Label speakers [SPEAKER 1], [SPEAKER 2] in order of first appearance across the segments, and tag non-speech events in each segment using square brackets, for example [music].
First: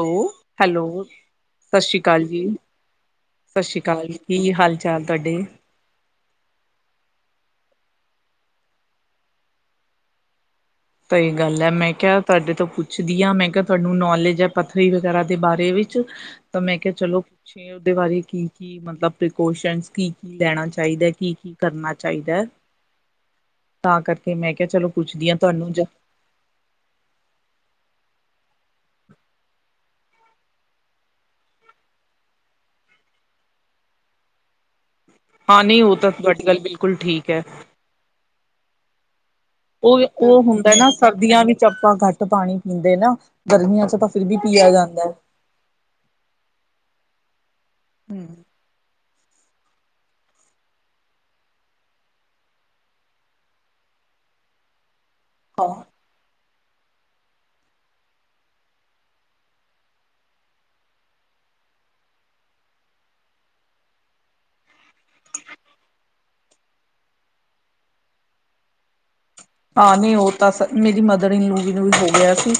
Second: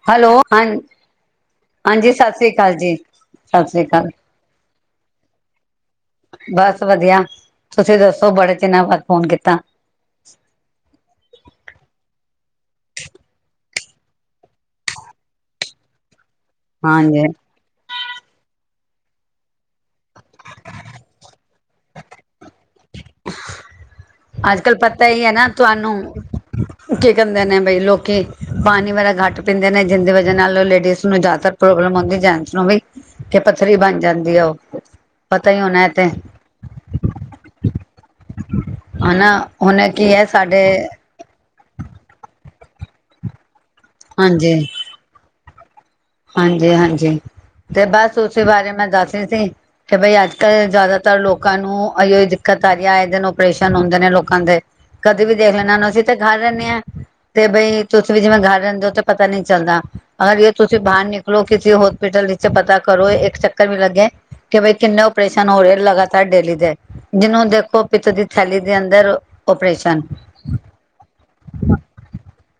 [SPEAKER 1] Hello, hello ਸਤਿ ਸ਼੍ਰੀ
[SPEAKER 2] ਹਾਂਜੀ
[SPEAKER 1] ਅਕਾਲ
[SPEAKER 2] ਸਤਿ
[SPEAKER 1] ਜੀ।
[SPEAKER 2] ਸ੍ਰੀ ਅਕਾਲ
[SPEAKER 1] ਸਤਿ ਸ਼੍ਰੀ
[SPEAKER 2] ਸ੍ਰੀ
[SPEAKER 1] ਅਕਾਲ ਕੀ ਹਾਲ ਚਾਲ ਤੁਹਾਡੇ।
[SPEAKER 2] ਬਸ ਵਧੀਆ ਤੁਸੀਂ ਦੱਸੋ ਬੜੇ ਚਿਨਾ ਬਾਅਦ ਫੋਨ ਕੀਤਾ।
[SPEAKER 1] ਸਹੀ ਗੱਲ ਹੈ, ਮੈਂ ਕਿਹਾ ਤੁਹਾਡੇ ਤੋਂ ਪੁੱਛਦੀ ਆ, ਮੈਂ ਕਿਹਾ ਤੁਹਾਨੂੰ ਨੌਲੇਜ ਹੈ ਪੱਥਰੀ ਵਗੈਰਾ ਦੇ ਬਾਰੇ ਵਿੱਚ। ਤਾਂ ਮੈਂ ਕਿਹਾ, ਚਲੋ
[SPEAKER 2] ਹਾਂਜੀ
[SPEAKER 1] ਪੁੱਛੇ ਉਹਦੇ ਬਾਰੇ ਕੀ ਕੀ ਮਤਲਬ ਪ੍ਰੀਕੋਸ਼ਨ ਕੀ ਕੀ ਲੈਣਾ ਚਾਹੀਦਾ ਹੈ। ਕੀ ਕੀ ਕਰਨਾ ਚਾਹੀਦੈ। ਤਾਂ ਕਰਕੇ ਮੈਂ
[SPEAKER 2] ਅੱਜ
[SPEAKER 1] ਕਿਹਾ
[SPEAKER 2] ਕੱਲ
[SPEAKER 1] ਚਲੋ
[SPEAKER 2] ਪਤਾ ਹੀ
[SPEAKER 1] ਪੁੱਛਦੀ
[SPEAKER 2] ਹੈ
[SPEAKER 1] ਹਾਂ।
[SPEAKER 2] ਨਾ ਤੁਹਾਨੂੰ, ਕੀ ਕਹਿੰਦੇ ਨੇ ਬਈ ਲੋਕ ਕਿ ਪਾਣੀ ਵਗੈਰਹਿ ਘੱਟ ਪੀਂਦੇ ਨੇ, ਜਿੰਦੇ ਵਜੇ ਨਾਲ ਲੇਡੀਜ਼ ਨੂੰ ਜ਼ਿਆਦਾ ਪ੍ਰੋਬਲਮ ਹੋਂਦੀ ਏ ਜੈਂਟਸ ਨੂੰ ਵੀ। ਕਿ ਪੱਥਰੀ ਬਣ ਜਾਂਦੀ ਏ ਉਹ। ਪਤਾ ਹੀ
[SPEAKER 1] ਹਾਂ, ਨਹੀਂ
[SPEAKER 2] ਹੋਣਾ
[SPEAKER 1] ਉਹ
[SPEAKER 2] ਤੇ
[SPEAKER 1] ਤਾਂ ਤੁਹਾਡੀ ਗੱਲ ਬਿਲਕੁਲ ਠੀਕ ਹੈ।
[SPEAKER 2] ਆਨਾ।
[SPEAKER 1] ਉਹ, ਉਹ ਹੁੰਦਾ ਨਾ ਸਰਦੀਆਂ ਵਿੱਚ ਆਪ ਤਾਂ ਘੱਟ ਪਾਣੀ ਪੀਂਦੇ ਨਾ। ਗਰਮੀਆਂ ਚ ਤਾਂ ਫਿਰ ਵੀ ਪੀਆ ਜਾਂਦਾ ਹੈ।
[SPEAKER 2] ਹਾਂਜੀ, ਹਾਂਜੀ। ਤੇ ਬਸ
[SPEAKER 1] ਹਮ
[SPEAKER 2] ਉਸੇ ਬਾਰੇ ਮੈਂ ਦੱਸ ਏਸੀ, ਕਿ ਬਈ ਅੱਜ ਕੱਲ ਜ਼ਿਆਦਾਤਰ ਲੋਕਾਂ ਨੂੰ ਅਹਿਯੋ ਹੀ ਦਿੱਕਤ ਆ ਰਹੀ ਹੈ। ਆਏ ਦਿਨ ਓਪਰੇਸ਼ਨ ਹੁੰਦੇ ਨੇ ਲੋਕਾਂ ਦੇ। ਕਦੇ ਵੀ ਦੇਖ ਲੈਨਾਂ ਅਸੀਂ ਤੇ ਘਰ ਰਹਿਨੇ ਹੈ, ਤੇ ਬਈ ਤੁਸੀਂ ਵੀ ਜਿਵੇਂ ਗਰ ਰਹਿੰਦੇ ਹੋ ਤਾਂ ਪਤਾ ਨੀ ਚੱਲਦਾ। ਅਗਰ ਜੇ ਤੁਸੀਂ ਤੁਸੀਂ ਬਾਹਰ ਨਿਕਲੋ ਕਿਸੇ ਹੋਸਪਿਟਲ ਵਿੱਚ ਪਤਾ ਕਰੋ ਇੱਕ ਚੱਕਰ ਵੀ ਲੱਗੇ। ਕਿ ਬਈ ਕਿੰਨੇ ਓਪਰੇਸ਼ਨ ਹੋ ਰਹੇ ਲਗਾਤਾਰ ਡੇਲੀ ਦੇ। ਜਿਹਨੂੰ ਦੇਖੋ ਪਿਤ ਦੀ ਥੈਲੀ ਦੇ ਅੰਦਰ
[SPEAKER 1] ਹਾਂ,
[SPEAKER 2] ਓਪਰੇਸ਼ਨ
[SPEAKER 1] ਨਹੀਂ ਉਹ ਤਾਂ ਸ ਮੇਰੀ ਮਦਰ ਇਨਲੂ ਨੂੰ ਵੀ ਹੋ ਗਿਆ ਸੀ।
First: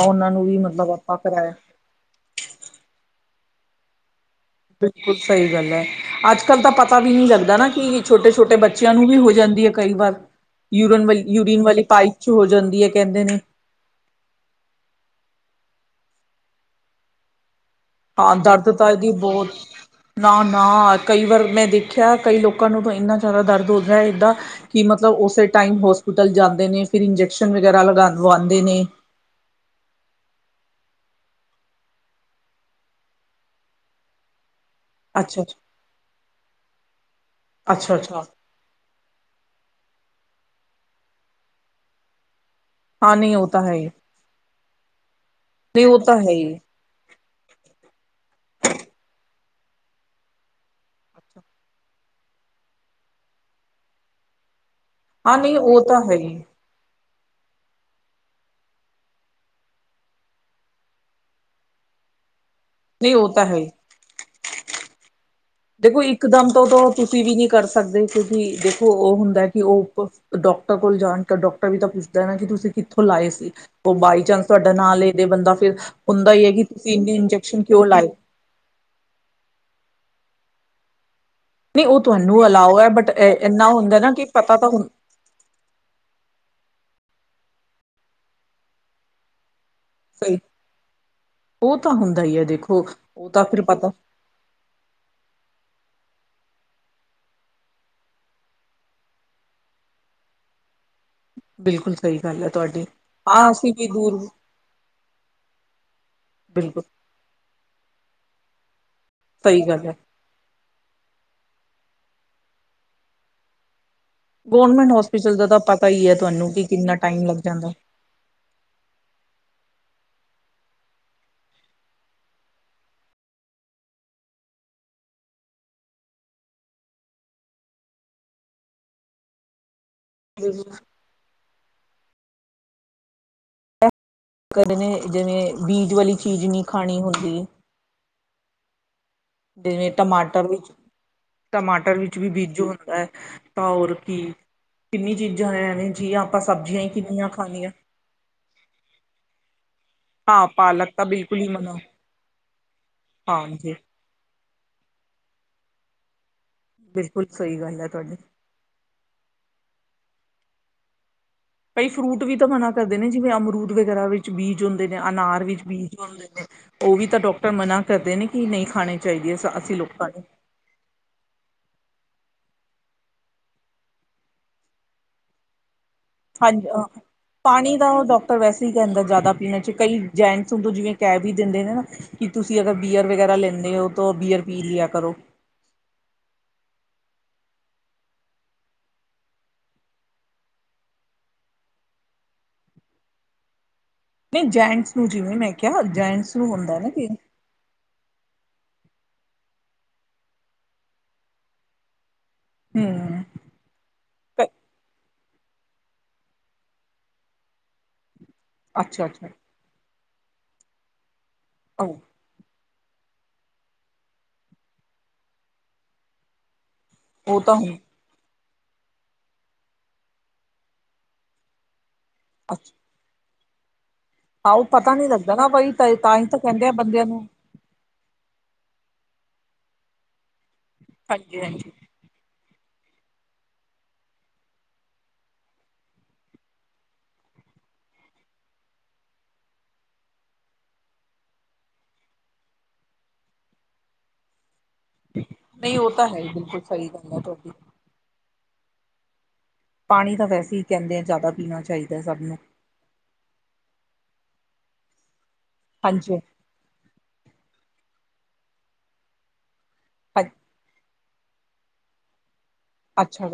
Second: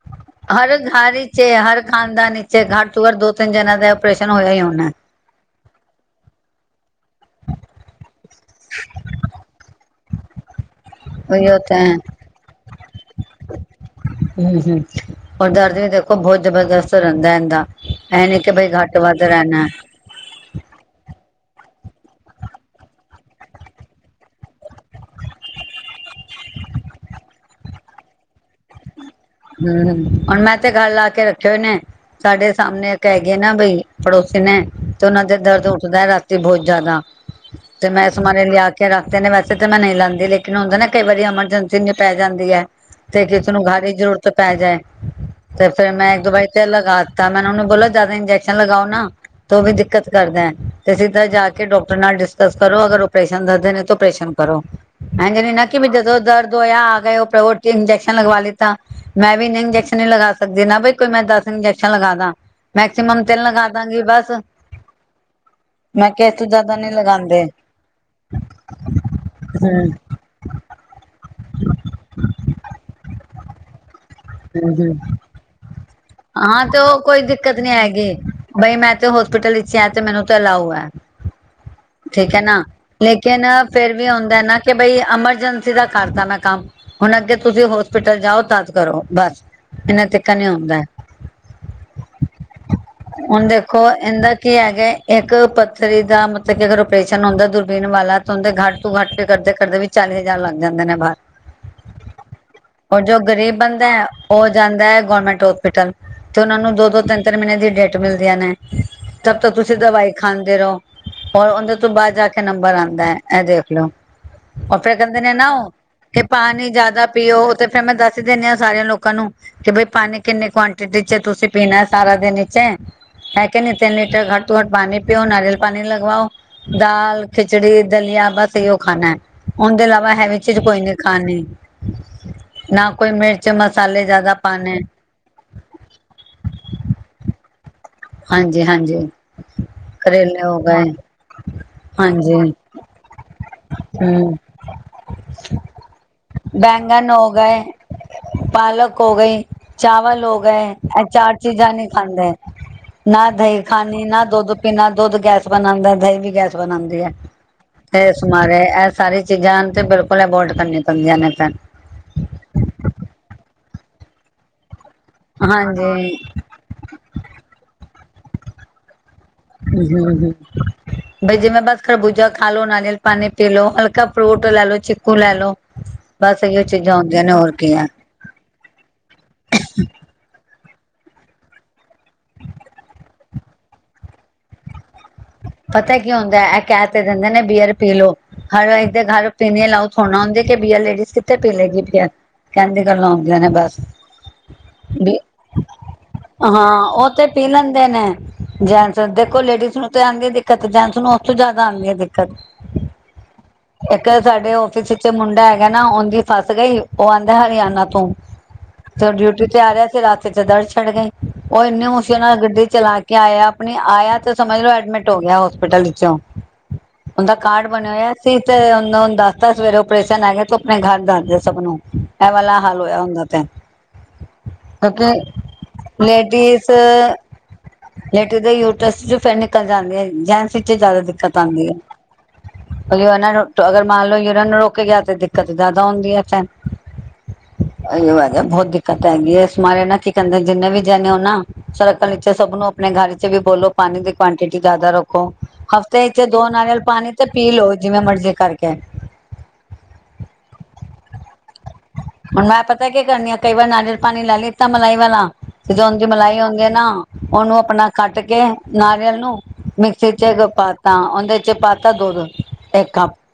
[SPEAKER 1] ਉਹਨਾਂ ਨੂੰ ਵੀ
[SPEAKER 2] ਹਰ
[SPEAKER 1] ਮਤਲਬ
[SPEAKER 2] ਘਰ
[SPEAKER 1] ਆਪਾਂ
[SPEAKER 2] ਇਚ
[SPEAKER 1] ਕਰਾਇਆ
[SPEAKER 2] ਏ, ਹਰ ਖਾਨਦਾਨ ਚ ਏ। ਘਰ ਤ ਪਰ ਦੋ ਤਿੰਨ ਜਨਾਂ ਦਾ ਅਪਰੇ
[SPEAKER 1] ਬਿਲਕੁਲ ਸਹੀ ਗੱਲ ਹੈ, ਅੱਜ ਕੱਲ ਤਾਂ ਪਤਾ ਪਤਾ ਵੀ ਨਹੀਂ ਲੱਗਦਾ ਨਾ, ਕਿ ਛੋਟੇ- ਛੋਟੇ ਬੱਚਿਆਂ ਨੂੰ ਵੀ ਹੋ ਜਾਂਦੀ ਏ, ਕਈ ਵਾਰ। ਯੂਰਨ ਵਾਲੀ,
[SPEAKER 2] ਉਹੀ
[SPEAKER 1] ਯੂਰੀਨ
[SPEAKER 2] ਤਾਂ
[SPEAKER 1] ਵਾਲੀ
[SPEAKER 2] ਹੈ।
[SPEAKER 1] ਪਾਈਪ ਚ ਹੋ ਜਾਂਦੀ ਏ ਕਹਿੰਦੇ ਨੇ।
[SPEAKER 2] ਹਮ ਹਮ ਔਰ ਦਰਦ ਵੀ ਦੇਖੋ ਬਹੁਤ ਜਬਰਦਸਤ ਰਹਿੰਦਾ ਐਂਦਾ।
[SPEAKER 1] ਹਾਂ ਦਰਦ ਤਾਂ ਇਹਦੀ ਬਹੁਤ ਨਾ, ਨਾ ਕਈ ਵਾਰ ਮੈਂ ਦੇਖ [unintelligible] ਕਈ ਲੋਕਾਂ ਨੂੰ ਤਾਂ ਇਨਾ ਜ਼ਿਆਦਾ ਦਰਦ ਹੋਦਾ ਹੈ, ਏਦਾਂ ਕਿ ਮਤਲਬ ਉਸੇ ਟਾਈਮ ਹੋਸਪਿਟਲ ਜਾਂਦੇ ਨੇ ਫਿਰ ਇੰਜੈਕਸ਼ਨ ਵਗੈਰਾ ਲਗਾਵਾਦੇ ਨੇ
[SPEAKER 2] ਹੂੰ ਹੁਣ ਮੈਂ ਤੇ ਘੱਲ ਲਾ ਕੇ ਰੱਖੇ ਹੋਏ ਨੇ, ਸਾਡੇ ਸਾਹਮਣੇ ਏਕ ਹੈਗੇ ਨਾ ਬਈ ਪੜੋਸੀ ਨੇ ਤੇ ਉਹਨਾਂ ਤੇ
[SPEAKER 1] ਅੱਛਾ
[SPEAKER 2] ਦਰਦ ਉੱਠਦਾ ਹੈ ਰਾਤੀ ਬਹੁਤ ਜ਼ਿਆਦਾ ਤੇ
[SPEAKER 1] ਅੱਛਾ ਅੱਛਾ
[SPEAKER 2] ਮੈਂ
[SPEAKER 1] ਅੱਛਾ
[SPEAKER 2] ਸਮਾਰੇ ਲਿਆ ਕੇ ਰੱਖਦੇ ਨੇ ਵੈਸੇ ਤੇ ਮੈਂ ਨਹੀਂ ਲਾਦੀ ਲੇਕਿ ਹੁੰਦਾ ਨਾ ਕਈ ਵਾਰੀ ਐਮਰਜੈਂਸੀ ਪੈ ਜਾਂਦੀ ਹੈ
[SPEAKER 1] ਹਾਂ
[SPEAKER 2] ਤੇ
[SPEAKER 1] ਨਹੀਂ ਉਹ
[SPEAKER 2] ਕਿਸੇ
[SPEAKER 1] ਤਾਂ
[SPEAKER 2] ਨੂੰ
[SPEAKER 1] ਹੈ ਹੀ
[SPEAKER 2] ਘਰ ਜ਼ਰੂਰਤ ਪੈ ਜਾਏ ਤੇ
[SPEAKER 1] ਨਹੀਂ
[SPEAKER 2] ਫੇਿਰ
[SPEAKER 1] ਉਹ
[SPEAKER 2] ਮੈਂ
[SPEAKER 1] ਤਾਂ
[SPEAKER 2] ਇੱਕ
[SPEAKER 1] ਹੈ
[SPEAKER 2] ਦੋ ਵਾਰੀ
[SPEAKER 1] ਹੀ
[SPEAKER 2] ਤੇ ਲਗਾ ਦਿੱਤਾ ਮੈਨ ਉਹਨੂੰ ਬੋਲ ਜਿਆਦਾ ਇੰਜੈਕਸ਼ਨ ਲਗਾਓ ਨਾ ਤੇ ਉਹ ਵੀ ਦਿੱਕਤ ਕਰਦਾ ਤੇ ਸਿੱਧ ਜਾ ਕੇ ਡਾਕਟਰ ਨਾਲ ਡਿਸਕਸ ਕਰੋ ਅਗਰ ਓਪਰੇਸ਼ਨ ਦਦੇ ਨੇ ਤਾਂ ਓਪਰੇਸ਼ਨ ਕਰੋ ਹਂ
[SPEAKER 1] ਹਾਂ
[SPEAKER 2] ਜ ਨ
[SPEAKER 1] ਨਹੀਂ
[SPEAKER 2] ਨਾ
[SPEAKER 1] ਉਹ
[SPEAKER 2] ਕਿਵੇ
[SPEAKER 1] ਤਾਂ ਹੈ
[SPEAKER 2] ਜਦੋਂ
[SPEAKER 1] ਹੀ
[SPEAKER 2] ਦਰਦ ਹੋਇਆ ਆ ਕੇ ਟੀ ਇੰਜੈਕਸ਼ਨ ਲਗਵਾ ਲਤਾ ਮੈਂ ਵੀ ਇਨੇ ਇੰਜੈਕਸ਼ਨ ਨ ਲਗਾ ਸਕਦੀ ਨਾ ਬ ਕੋਈ ਮੈਂ ਦਸ ਇੰਜੈਕਸ਼ਨ ਲਗਾ ਦਾਂ
[SPEAKER 1] ਨਹੀਂ
[SPEAKER 2] ਮੈਕਸੀਮਮ
[SPEAKER 1] ਉਹ
[SPEAKER 2] ਤਿਲ
[SPEAKER 1] ਤਾਂ ਹੈ
[SPEAKER 2] ਲਗਾ
[SPEAKER 1] ਹੀ
[SPEAKER 2] ਦਾਂਗੀ ਬਸ
[SPEAKER 1] ਦੇਖੋ
[SPEAKER 2] ਮੈਂ ਕਿਹਾ ਇਸ
[SPEAKER 1] ਇਕਦਮ ਤੋਂ
[SPEAKER 2] ਜ਼ਿਆਦਾ
[SPEAKER 1] ਤਾਂ
[SPEAKER 2] ਨਹੀਂ
[SPEAKER 1] ਤੁਸੀਂ ਵੀ
[SPEAKER 2] ਲਗਾਉਂਦੇ
[SPEAKER 1] ਨਹੀਂ ਕਰ ਸਕਦੇ ਕਿਉਂਕਿ ਦੇਖੋ ਉਹ ਹੁੰਦਾ ਕਿ
[SPEAKER 2] ਹਮ
[SPEAKER 1] ਉਹ ਡਾਕਟਰ ਕੋਲ ਜਾਣ ਡਾਕਟਰ ਵੀ ਤਾਂ ਪੁੱਛਦਾ ਹੈ ਨਾ ਕਿ ਤੁਸੀਂ ਕਿੱਥੋਂ ਲਾਏ ਸੀ ਉਹ ਬਾਈ ਚਾਂਸ ਤੁਹਾਡਾ
[SPEAKER 2] ਹਮ
[SPEAKER 1] ਨ
[SPEAKER 2] ਹਮ
[SPEAKER 1] ਲਦੇ ਬੰਦਾ ਫਿਰ ਹੁੰਦਾ ਹੀ ਹੈ ਕਿ
[SPEAKER 2] ਹਾਂ ਤੇ
[SPEAKER 1] ਤੁਸੀਂ
[SPEAKER 2] ਉਹ
[SPEAKER 1] ਇੰਨੇ
[SPEAKER 2] ਕੋਈ ਦਿੱਕਤ
[SPEAKER 1] ਇੰਜੈਕਸ਼ਨ
[SPEAKER 2] ਨੀ
[SPEAKER 1] ਕਿਉਂ ਲਾਏ
[SPEAKER 2] ਹੈਗੀ ਬਈ ਮੈਂ ਤੇ ਹੋਸਪਿਟਲ ਵਿੱਚ ਸ਼ ਤੇ ਮੈਨੂੰ ਤਾਂ ਅਲਾਓ ਹੈ
[SPEAKER 1] ਨਹੀਂ ਉਹ
[SPEAKER 2] ਠੀਕ ਹੈ
[SPEAKER 1] ਤੁਹਾਨੂੰ
[SPEAKER 2] ਨਾ
[SPEAKER 1] ਅਲਾਓ ਬਟ
[SPEAKER 2] ਲੇਕਿਨ
[SPEAKER 1] ਇੰਨਾ
[SPEAKER 2] ਫੇਿਰ ਵੀ ਹੁੰਦਾ ਨਾ
[SPEAKER 1] ਪਤਾ ਤਾਂ
[SPEAKER 2] ਕਿ
[SPEAKER 1] ਹੁੰ
[SPEAKER 2] ਬਈ ਐਮਰਜੈਂਸੀ ਦਾ ਕਰਤਾ ਨਾ ਕੰਮ ਹੁਣ ਅੱਗੇ ਤੁਸੀਂ ਹੋਸਪਿਟਲ ਜਾਓ ਤਦ ਕਰੋ ਬਸ ਇੰਨਾ ਤਿੱਖ
[SPEAKER 1] ਸਹੀ
[SPEAKER 2] ਨੀ ਆਉਂਦਾ
[SPEAKER 1] ਉਹ ਤਾਂ ਹੁੰਦਾ ਹੀ ਹੈ ਦੇਖੋ ਉਹ ਤਾਂ
[SPEAKER 2] ਹੁਣ
[SPEAKER 1] ਫਿਰ
[SPEAKER 2] ਦੇਖੋ
[SPEAKER 1] ਪਤਾ
[SPEAKER 2] ਇਹਦਾ ਕੀ ਹੈਗੇ ਇੱਕ ਪੱਥਰੀ ਦਾ ਮਤਲਬ ਕਿ ਅਗ ਓਪਰੇਸ਼ਨ ਹੁੰਦਾ ਦੁਰਬੀਨ ਵਾਲਾ ਤਾਂ ਉਹਦੇ ਘੱਟ ਤੋਂ ਘੱਟ ਕਰਦੇ ਕਰਦੇ ਵੀ ਚਾਲੀ ਹਜ਼ਾਰ ਲੱਗ ਜਾਂਦੇ ਨੇ ਬਾਹਰ
[SPEAKER 1] ਬਿਲਕੁਲ ਸਹੀ ਗੱਲ ਹੈ ਤੁਹਾਡੀ
[SPEAKER 2] ਹੋਰ ਜੋ
[SPEAKER 1] ਹਾਂ
[SPEAKER 2] ਗ਼ਰੀਬ
[SPEAKER 1] ਅਸੀਂ
[SPEAKER 2] ਬੰਦਾ
[SPEAKER 1] ਵੀ
[SPEAKER 2] ਹੈ
[SPEAKER 1] ਦੂਰ
[SPEAKER 2] ਉਹ ਜਾਂਦਾ ਹੈ ਗਵੌਰਮੈਂਟ ਹੋਸਪਿਟਲ ਤੇ ਉਹ ਨੂੰ
[SPEAKER 1] ਬਿਲਕੁਲ
[SPEAKER 2] ਦੋ ਤਿੰਨ ਤਿੰਨ ਮਹੀਨ ਦੀ ਡੇਟ ਮਿਲਦੀਆਂ ਨੇ ਤਬ ਤਾਂ
[SPEAKER 1] ਸਹੀ
[SPEAKER 2] ਤੁਸੀਂ
[SPEAKER 1] ਗੱਲ ਹੈ
[SPEAKER 2] ਦਵਾਈ ਖਾਂਦੇ ਰਹੋ ਰ ਉਹਦੇ ਤੋਂ ਬਾਅਦ ਜਾ ਕੇ ਨੰਬਰ ਆਉਂਦਾ ਹੈ ਇਹ ਦੇਖ ਲਓ ਉਹ
[SPEAKER 1] ਗੌਰਮੈਂਟ
[SPEAKER 2] ਫੇਰ ਕਹਿੰਦੇ ਨੇ
[SPEAKER 1] ਹੋਸਪਿਟਲ ਦਾ
[SPEAKER 2] ਨਾ
[SPEAKER 1] ਤਾਂ
[SPEAKER 2] ਉਹ
[SPEAKER 1] ਪਤਾ ਹੀ ਹੈ
[SPEAKER 2] ਕਿ
[SPEAKER 1] ਤੁਹਾਨੂੰ
[SPEAKER 2] ਪਾਣੀ
[SPEAKER 1] ਕਿੰਨਾ
[SPEAKER 2] ਜਿਆਦਾ
[SPEAKER 1] ਟਾਈਮ ਲੱਗ
[SPEAKER 2] ਪੀਓ ਤੇ
[SPEAKER 1] ਜਾਂਦਾ
[SPEAKER 2] ਫੇਿਰ ਮੈਂ ਦੱਸ ਦਿੰਨ ਆ ਸਾਰਿਆਂ ਲੋਕਾਂ ਨੂੰ ਕਿ ਬਈ ਪਾ ਕਿੰੇ ਕੁਆਂਟ ਟੀਚੇ ਤੁਸੀਂ ਪੀਣਾ ਸਾਰਾ ਦਿਨੇ ਹੈ ਕਿ ਨੀ ਤਿੰਨ ਲੀਟਰ ਘੱਟ ਤੋਂ ਘੱਟ ਪਾਣੀ ਪਿਓ ਨਾਰੀਅਲ ਪਾਣੀ ਲਗਵਾਓ ਦਾਲ ਖਿਚੜੀ ਦਲੀਆ ਬਸ ਇੋ ਖਾਣਾ ਹੈ ਉਹਦੇ ਇਲਾਵਾ ਵ ਵੀ ਚੀਜ਼ ਕੋਈ
[SPEAKER 1] ਕਹਿੰਦੇ
[SPEAKER 2] ਨੀ ਖਾਣੀ ਨਾ ਕੋਈ ਮਿਰਚ ੱਚੇ ਮਸਾਲੇ ਜਿਆਦਾ ਪਾਣੇੇ
[SPEAKER 1] ਨੇ ਜਿਵੇਂ ਬੀਜ ਵਾਲੀ ਚੀਜ਼ ਨਹੀਂ ਖਾਣੀ ਹੁੰਦੀ ਅ
[SPEAKER 2] ਹਾਂਜੀ ਹਾਂਜੀ।
[SPEAKER 1] ਜਿਵੇਂ
[SPEAKER 2] ਕਰੇਲੇ
[SPEAKER 1] ਟਮਾਟਰ
[SPEAKER 2] ਹੋ
[SPEAKER 1] ਵਿੱਚ
[SPEAKER 2] ਗਏ
[SPEAKER 1] ਟਮਾਟਰ ਵਿੱਚ ਵੀ
[SPEAKER 2] ਹਾਂਜੀ
[SPEAKER 1] ਬੀਜੂ ਹੁੰਦਾ ਐ, ਤਾਂ ਹੋਰ ਕੀ
[SPEAKER 2] ਹਮ
[SPEAKER 1] ਕਿੰਨੀ ਚੀਜ਼ਾਂ ਹੈ ਨੇ ਜੀ ਆਪਾਂ ਸਬਜ਼ੀਆਂ ਹੀ
[SPEAKER 2] ਬੈਂਗਨ
[SPEAKER 1] ਕਿੰਨੀਆਂ
[SPEAKER 2] ਹੋ ਗਏ
[SPEAKER 1] ਖਾਣੀਐ।
[SPEAKER 2] ਪਾਲਕ ਹੋ ਗਈ ਚਾਵਲ ਹੋ ਗਏ ਐ ਚਾਰ ਚੀਜ਼ਾਂ
[SPEAKER 1] ਮਨਾ
[SPEAKER 2] ਨੀ ਖਾਂਦੇ। [inaudible] ਨਾ ਦਹੀਂ
[SPEAKER 1] ਹਾਂਜੀ
[SPEAKER 2] ਖਾਨੀ ਨਾ ਦੋਧ ਪਿਨਾ ਦੁੱਧ ਗੈਸ ਬਣਾਦੈਂ ਦਹੀਂ ਵੀ ਗੈਸ ਬਣਾਂਦੀ ਹੈ
[SPEAKER 1] ਬਿਲਕੁਲ ਸਹੀ ਗੱਲ ਹੈ
[SPEAKER 2] ਤੇ
[SPEAKER 1] ਤੁਹਾਡੀ
[SPEAKER 2] ਏਸ ਮਾਰੇ ਐ ਸਾਰੀ ਚੀਜ਼ਾਂ ਤੇ ਬਿਲਕ ਪਲਾ ਗੋਲਡ ਕਰਨੀ ਪੈਦੀਆਂ ਨੇ। ਫਿਰ
[SPEAKER 1] ਭਈ ਫਰੂਟ ਵੀ ਤਾਂ ਮਨਾ ਕਰਦੇ ਨੇ ਜਿਵੇਂ ਅਮਰੂਦ। ਵਗੈਰਾ ਵਿੱਚ ਬੀਜ ਹੁੰਦ ਦੇ ਨੇ ਅਨਾਰ ਵਿੱਚ ਬੀਜ
[SPEAKER 2] ਹਾਂਜੀ
[SPEAKER 1] ਹੁੰਦੇ ਨੇ ਔ ਵੀ ਤਾਂ ਡਾਕਟਰ ਮਨਾ ਦੇ ਕਰਦੇ ਨੇ ਕਿ ਨਈ ਖਾਣੇ। ਚਾਹੀਦੇ ਅਸੀਂ ਲੋਕਾਂ ਨੂੰ
[SPEAKER 2] ਬਈ ਜਿਵੇੈਂ ਬਸ ਖਰਬੂ ਜਾ ਖਾਲੋ, ਨਾਲਿਅਲ ਪਾਣੀ ਪੀਲੋ, ਹਲਕਾ ਫਰੂਟ ਲੈਲੋ, ਚੀਕੂ ਲੈਲੋ।
[SPEAKER 1] ਹਾਂਜ ਅ ਪਾਣੀ
[SPEAKER 2] ਹੈ
[SPEAKER 1] ਤਾਂ ਔ ਡਾਕਟਰ ਵੈਸੇ ਈ ਕੈੰਦਾ ਜੈਦਾ ਪੀਣ ਚ ਕਈ ਜੈਂਟਸ ਉਢੂ ਜਿਵੇਂ ਕੈ ਵੀ ਦਿੰਦੇ ਨੇ ਨਾ ਕਿ ਤੁਸੀਂ ਅਗਰ ਬੀਅਰ ਵਗੈਰਾ ਲੈਂਦੇ ਔ ਤੋ ਬੀਅਰ ਪੀ ਲਿਆ ਕਰੋ।
[SPEAKER 2] ਪਤੈ ਕੀ ਹੁੰਦੈ ਐ ਕੈ ਤੇ ਦਿੰਦੇ ਨੇ ਬੀਅਰ ਪੀ ਲੋ, ਹਰਨਾ ਏਕ ਦੇ ਘਰ ਪੀਣੀ ਅਲਾਓ ਥੋੜਾ ਨਾ ਹੁੰਦੀ ਕਿ ਬੀਅਰ ਲੇਡੀਜ਼ ਕਿੱਥੇ ਪੀ ਲੇਗੀ ਬੀਅਰ, ਕੈਣ ਦੀਆਂ ਗਲਾਂ ਹੂੰਦੀਆਂ ਨੇ ਬਸ।
[SPEAKER 1] ਨਹੀਂ ਜੈਂਟਸ ਨੂੰ
[SPEAKER 2] ਵੀ
[SPEAKER 1] ਜਿਵੇਂ ਮੈਂ ਕਿਆ ਜੈਂਟਸ ਨੂੰ ਹੁੰਦੈ
[SPEAKER 2] ਹਾਂ
[SPEAKER 1] ਨਾ ਕੀ
[SPEAKER 2] ਉਹ ਤੇ ਪੀ ਲੈਂਦੇ ਨੇ ਜੈਂਟਸ ਦੇਖੋ ਲੇਡੀਸ ਨੂੰ ਤੇ ਆਂਦੀ ਏ ਦਿੱਕਤ ਜਾਂਚ ਨੂੰ ਓਸ ਤੋਂ ਜੈਦਾ ਆਂਦੀ ਐ ਦਿ ਕ
[SPEAKER 1] ਹਮ
[SPEAKER 2] ਇੱਕ ਸਾਡੇ ਔਫਿਸ ਚ ਚ ਮੁੰਡਾ ਹੈਗਾ ਨਾ ਔਂਦੀ ਫਸ ਗਈ ਓਹ ਆਂਦੈ ਹਰਯਾਣਾ ਤੋਂ ਤੇ
[SPEAKER 1] ਅੱਛਾ
[SPEAKER 2] ਔ
[SPEAKER 1] ਅੱਛਾ
[SPEAKER 2] ਡਿਊਟੀ ਤੇ ਆ ਰਿਆ ਸੀ ਰਾਤ ਪੀਛੇ ਦੜ ਛੇਡ ਗਈ। ਔ ਏਨੇ ਮੁਸ਼ਕਲ ਨਾਲ ਗੱਡੀ ਚਲਾ ਕੇ ਆਯਾ, ਅਪਣੇ ਆਯਾ ਤੇ ਸਮਝ ਲੋ ਐਡ ਐਡਮਿਟ ਹੋ ਗਿਆ ਹੋਸਪਿਟਲ ਇਚੋਂ ਔਂਦਾ
[SPEAKER 1] ਉਹ ਤਾਂ
[SPEAKER 2] ਕਾਰਡ
[SPEAKER 1] ਹੁਣ
[SPEAKER 2] ਬਣਿਆ ਹੋਯਾ ਸ ਤੀ ਤੇ ਹੁੰਦਾ ਹੁੰਦਾ ਔਨ ਦੱਸਤਾ ਸਵੇਰੇ ਔਪਰੇਸ਼ਨ ਹੈਗਾ ਤੂੰ ਅਪਣੇ ਘਰ ਦੱਸਦੇ ਸਭ ਨੂੰ‌ ਐ ਵਾਲਾ
[SPEAKER 1] ਅੱਛਾ
[SPEAKER 2] ਹਾਲ ਹੋਯਾ ਉੰਦਾ ਤੇ।
[SPEAKER 1] ਆਹੋ ਪਤਾ
[SPEAKER 2] ਕਿਓਂਕ
[SPEAKER 1] ਨੀ ਲੱਗਦਾ ਨਾ ਬਈ ਤਾਂ ਤਾਂ ਹੀ ਤਾਂ ਕਹਿੰਦੇ
[SPEAKER 2] ਲੇਡੀਸ
[SPEAKER 1] ਆ ਬੰਦਿਆਂ ਨੂੰ
[SPEAKER 2] ਲੇਟੀਸ ਦੇ ਯੂਟਸਟ ਫੈਨ ਏ। ਕਲ ਜਾਂਦੇ ਐ, ਜਾਂਦ ਪਿਚੇ ਜੈਦਾ ਦਿੱਕਤ
[SPEAKER 1] ਹਾਂਜੀ
[SPEAKER 2] ਆਦੀ
[SPEAKER 1] ਹਾਂਜੀ
[SPEAKER 2] ਐ। ਉਹਨਾਂ ਨੂੰ ਅਗਰ ਮੰਨ ਲਓ ਜੇ ਇਹਨਾਂ ਨੂੰ ਰੋਕ ਗਿਆ ਤੇ ਦਿੱਕਤ ਜ਼ਿਆਦਾ ਹੁੰਦੀ ਹੈ, ਫਿਰ ਅਇਓ ਬਹੁਤ ਦਿੱਕਤ ਹੈਗੀ ਹੈ, ਇਸ ਮਾਰੇ ਨਾ ਕੀ ਕਹਦੇ ਜਿੰਨੇ ਵੀ ਜਣੇ ਹੋ ਨਾ ਸੜਕਾਂ ਨੀਚੇ ਸਭ ਨੂੰ ਆਪਣੇ ਘਰ ਚ ਵੀ ਬੋਲੋ ਪਾਣੀ ਦੀ [unintelligible] ਜ਼ਿਆਦਾ ਰੱਖੋ
[SPEAKER 1] ਨਹੀਂ ਉਹ
[SPEAKER 2] ਹਫ਼ਤੇ
[SPEAKER 1] ਤਾਂ ਹੈ
[SPEAKER 2] ਚ
[SPEAKER 1] ਹੀ
[SPEAKER 2] ਦੋ
[SPEAKER 1] ਬਿਲਕੁਲ
[SPEAKER 2] ਨਾਰੀਅਲ
[SPEAKER 1] ਸਹੀ
[SPEAKER 2] ਪਾਣੀ
[SPEAKER 1] ਗੱਲ ਹੈ
[SPEAKER 2] ਤੇ ਪੀ
[SPEAKER 1] ਤੁਹਾਡੀ
[SPEAKER 2] ਲਵੋ ਜਿਵੇਂ ਮਰਜ਼ੀ ਕਰਕੇ। [unintelligible]
[SPEAKER 1] ਪਾਣੀ ਤਾਂ ਵੈਸੇ ਹੀ ਕਹਿੰਦੇ ਆ ਜ਼ਿਆਦਾ। ਪੀਣਾ ਚਾਹੀਦਾ ਸਭ ਨੂੰ
[SPEAKER 2] ਹੁਣ ਮੈਂ ਪਤਾ ਕੀ ਕਰਨੀ ਆ, ਕਈ ਵਾਰ ਨਾਰੀਅਲ ਪਾਣੀ ਲੈ ਤਾਂ ਮਲਾਈ ਵਾਲਾ। ਜਦੋਂ ਉਹਦੀ
[SPEAKER 1] ਹਾਂਜੀ
[SPEAKER 2] ਮਲਾਈ
[SPEAKER 1] ਹਾਂ
[SPEAKER 2] ਹੁੰਦੀ ਹੈ ਨਾ ਉਹਨੂੰ ਆਪਣਾ ਕੱਟ ਕੇ ਨਾਰੀਅਲ ਨੂੰ ਮਿਕਸੀ ਚ ਤਾਂ ਉਹਦੇ ਚ ਪਾਤਾ ਦੁੱਧ ਇੱਕ ਕਪ
[SPEAKER 1] ਅੱਛਾ